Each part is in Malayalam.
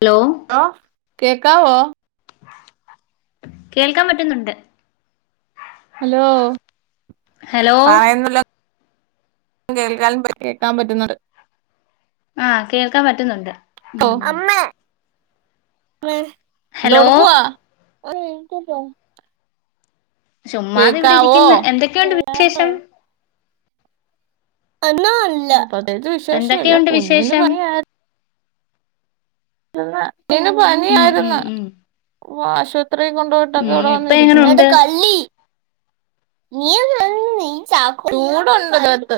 ഹലോ. ഓ കേക്കാവോ? കേൾക്കാൻ പറ്റുന്നുണ്ട്. ഹലോ ഹലോ പറയുന്നെല്ലാ. കേൾക്കാനും പ കേക്കാൻ പറ്റുന്നുണ്ട്. ആഹ് കേൾക്കാൻ പറ്റുന്നുണ്ട്. ഓ ഉം അമ്മേ [inaudible] ഹലോ എന്തൊടുക്കുവാ? ഒര് മിൻറ്റ് തെ. ചുമ്മാത് വ്ടെ കേക്കാവോ ഇരിക്കുന്നു എന്തൊക്കെയുണ്ട് വിശേഷം? ഒന്നു ഇല്ല പ്രത്യേയ്ച്ച് വിശേഷുല്ല എന്തൊക്കെയുണ്ട് കുഞ്ഞിന് വിശേഷം പനിയായ്. കുഞ്ഞ്ന് ഉം ഉം പനിയായ്ര്ന്ന് ഉം ഓ ആശു ത്രി കൊണ്ടുപോയ്ട്ടൊക്കെ ഉം ഇവ്ടെ ഇപ്പ വന്ന് ര്ക്കുന്നെ എട എങ്ങനുണ്ട് കല്ലി നീയും നീ ച ചൂടൊണ്ടല്ലോ അടുത്ത്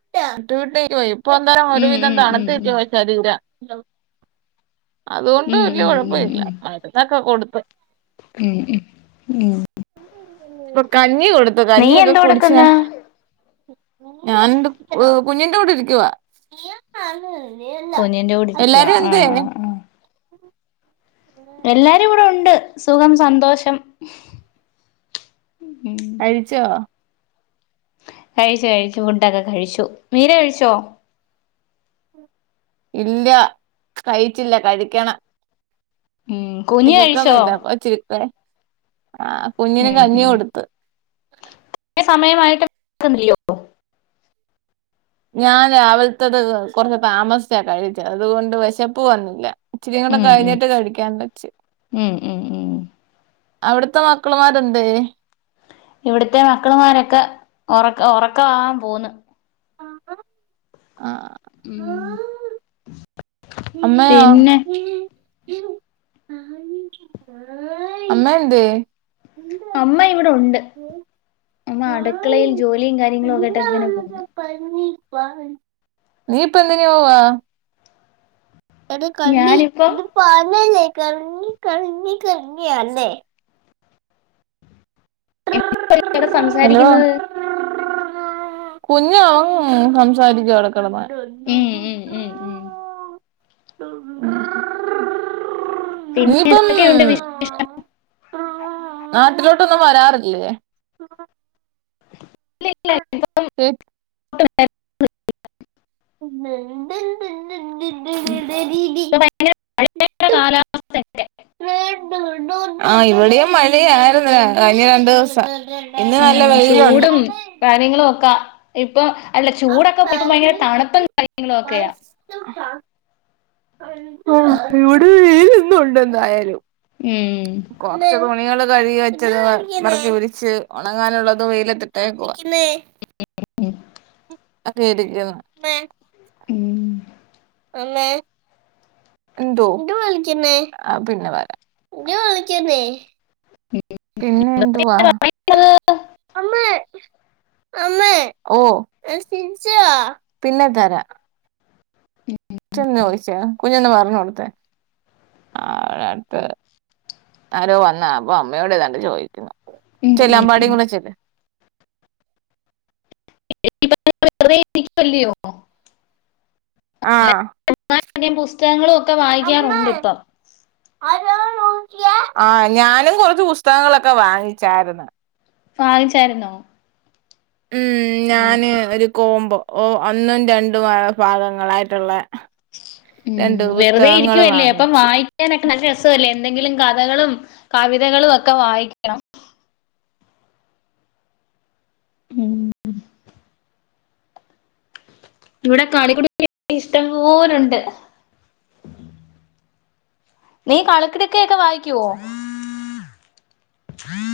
ടുട്ടിക്ക് പോയി ഇപ്പൊ ഒന്നരം ഉം ഒരുവിധം ഉം ഉം തണുത്ത് ഉം നിക്കുവ ശരീരം അതുകൊണ്ട് ഉം വല്യ ഉം ഉം കൊഴപ്പം ഉം ഇല്ല മരുന്നൊക്കെ കൊടുത്ത് ഉം ഉം ഉം ഇപ്പൊ കഞ്ഞി കൊടുത്തു നീ കഞ്ഞി ഒക്കെ എന്തോ കുടിച്ചെ എടുക്കുന്ന് ഞാൻ എന്റെ കുഞ്ഞിന്റെ കൂടെ ഇരിക്കുവ കുഞ്ഞിന്റെ കൂടെ ഇരിക്കുവാ എല്ലാരും എന്തേ ആഹ് ആഹ് ആഹ് എല്ലാരും ഇവിടെ ഉണ്ട് സുഖം സന്തോഷം ഉം കഴിച്ചോ കഴിച്ചു കഴിച്ചു ഫുഡൊക്കെ കഴിച്ചു മീര കഴിച്ചോ ഇല്ല കഴിച്ചില്ല കഴിക്കണം ഉം കുഞ്ഞ് കഴിച്ചോ വിശക്കുന്നില്ല അപ്പൊ ചിൽപ്പെ ആഹ് കുഞ്ഞിന് ഉം കഞ്ഞി കൊടുത്ത് സമയമായിട്ടും ക്കുന്നില്ലയോ ഞാൻ രാവിലത്തത് കൊറച്ച് താമസിച്ചാ കഴിച്ച അതുകൊണ്ട് വിശപ്പ് വന്നില്ല ഇച്ചിരി കൂടെ ഉം ഉം കഴിഞ്ഞിട്ട് കഴിക്കാന്ന് വെച്ച് ഉം ഉം ഉം അവിടുത്തെ മക്കള്മാര് എന്തേ ഇവിടുത്തെ മക്കളുമാരൊക്കെ ഉറക്ക ഉറക്കമാവാൻ പോന്ന് ആഹ്ഹാ ആഹ് ഉം അമ്മയോ പിന്നെ [unintelligible] [unintelligible] അമ്മ എന്തേ അമ്മ ഇവിടെ ഉണ്ട് അമ്മ അടുക്കളയിൽ ജോലിയും കാര്യങ്ങളും ഒക്കെ ആയിട്ട് ഇങ്ങനെ പോന്ന് നീപ്പോ എന്തിന് പോകുവ എടി കള്ളി ഞാനിപ്പം ഇത് പാന്‍ അല്ലെ കറങ്ങി കറങ്ങി കറങ്ങി അല്ലെ ഇപ്പ ഇവിടെ ഹലോ സംസാരിക്കുന്നത് കുഞ്ഞ് അവൻ സംസാരിക്കുവ അവിടെ കിടന്ന് ഉം ഉം ഉം ഉം പിന്നെ നീയിപ്പം ഇതൊക്കെയുണ്ട് [inaudible] നാട്ടിലോട്ടൊന്നും വരാറില്ലേ ഇല്ല ഇല്ല ഇപ്പം ചേച്ചി [inaudible] [unintelligible] ഭയങ്കര മഴയുടെ [inaudible] [unintelligible] [inaudible] ആഹ് ഇവിടെയും മഴയായിരുന്ന് കഴിഞ്ഞ രണ്ടു ദിവസം ഇന്ന് നല്ല ഉം വെയിലുണ്ട് ചൂടും കാര്യങ്ങളും ഒക്കാ ഇപ്പ അല്ല ചൂടൊക്കെ പോയി ഇപ്പം ഭയങ്കര തണുപ്പും കാര്യങ്ങളും ഒക്കെയാ [inaudible] ഇവിടെ വെയില് ഇന്നും ഉണ്ടെന്തായാലും ഉം കൊറച്ച് തുണികള് കഴുകി വെച്ചത് പെറുക്കി വിരിച്ച് ഉണങ്ങാനുള്ളത് വെയിലത്തിട്ടേക്കുവാ മ് മ് മ് ആഹ് പേടിക്കുന്ന് ഉം എന്തോ ആഹ് പിന്നെ വരാം പിന്നെ എന്തുവാ ഉം ഓ പിന്നെ തരാം ച്ച് എന്ന് ചോദിച്ചേ കുഞ്ഞൊന്ന് പറഞ്ഞ് കൊടുത്തെ അവിടെ അടുത്ത് ആരോ വന്ന് അപ്പൊ അമ്മയോട് ഏതാണ്ട് ചോദിക്കുന്നു ഉം ചെല്ല് ഉം അമ്പാടിയും കൂടെ ചെല്ല് [unintelligible] വെറുതെ ഇരിക്കുവല്ലയോ ആ പിന്നെ പുസ്തകങ്ങളും ഒക്കെ അമ്മേ വായിക്കാറുണ്ട് ഇപ്പം ആ ഞാനും കുറച്ച് പുസ്തകങ്ങളൊക്കെ വാങ്ങിച്ചായിരുന്നു വാങ്ങിച്ചായിരുന്നോ ഉം ഞാന് ഒരു കോംമ്പോ ഓ ഒന്നും രണ്ടും ഭാഗങ്ങളായിട്ടുള്ള ഉം രണ്ട് വെറുതെ പുസ്തകങ്ങൾ ഇരിക്കല്ലേ അപ്പം വാങ്ങിച്ചു വായി ക്കാനൊക്കെ നല്ല രസവല്ലേ എന്തെങ്കിലും കഥകളും കവിതകളും ഒക്കെ വായിക്കണം ഉം [inaudible] ഇവിടെ കളിക്കുടുക്ക ഇഷ്ടംപോലുണ്ട് നീ കളിക്കുടുക്കയൊക്കെ വായിക്കുവോ [inaudible]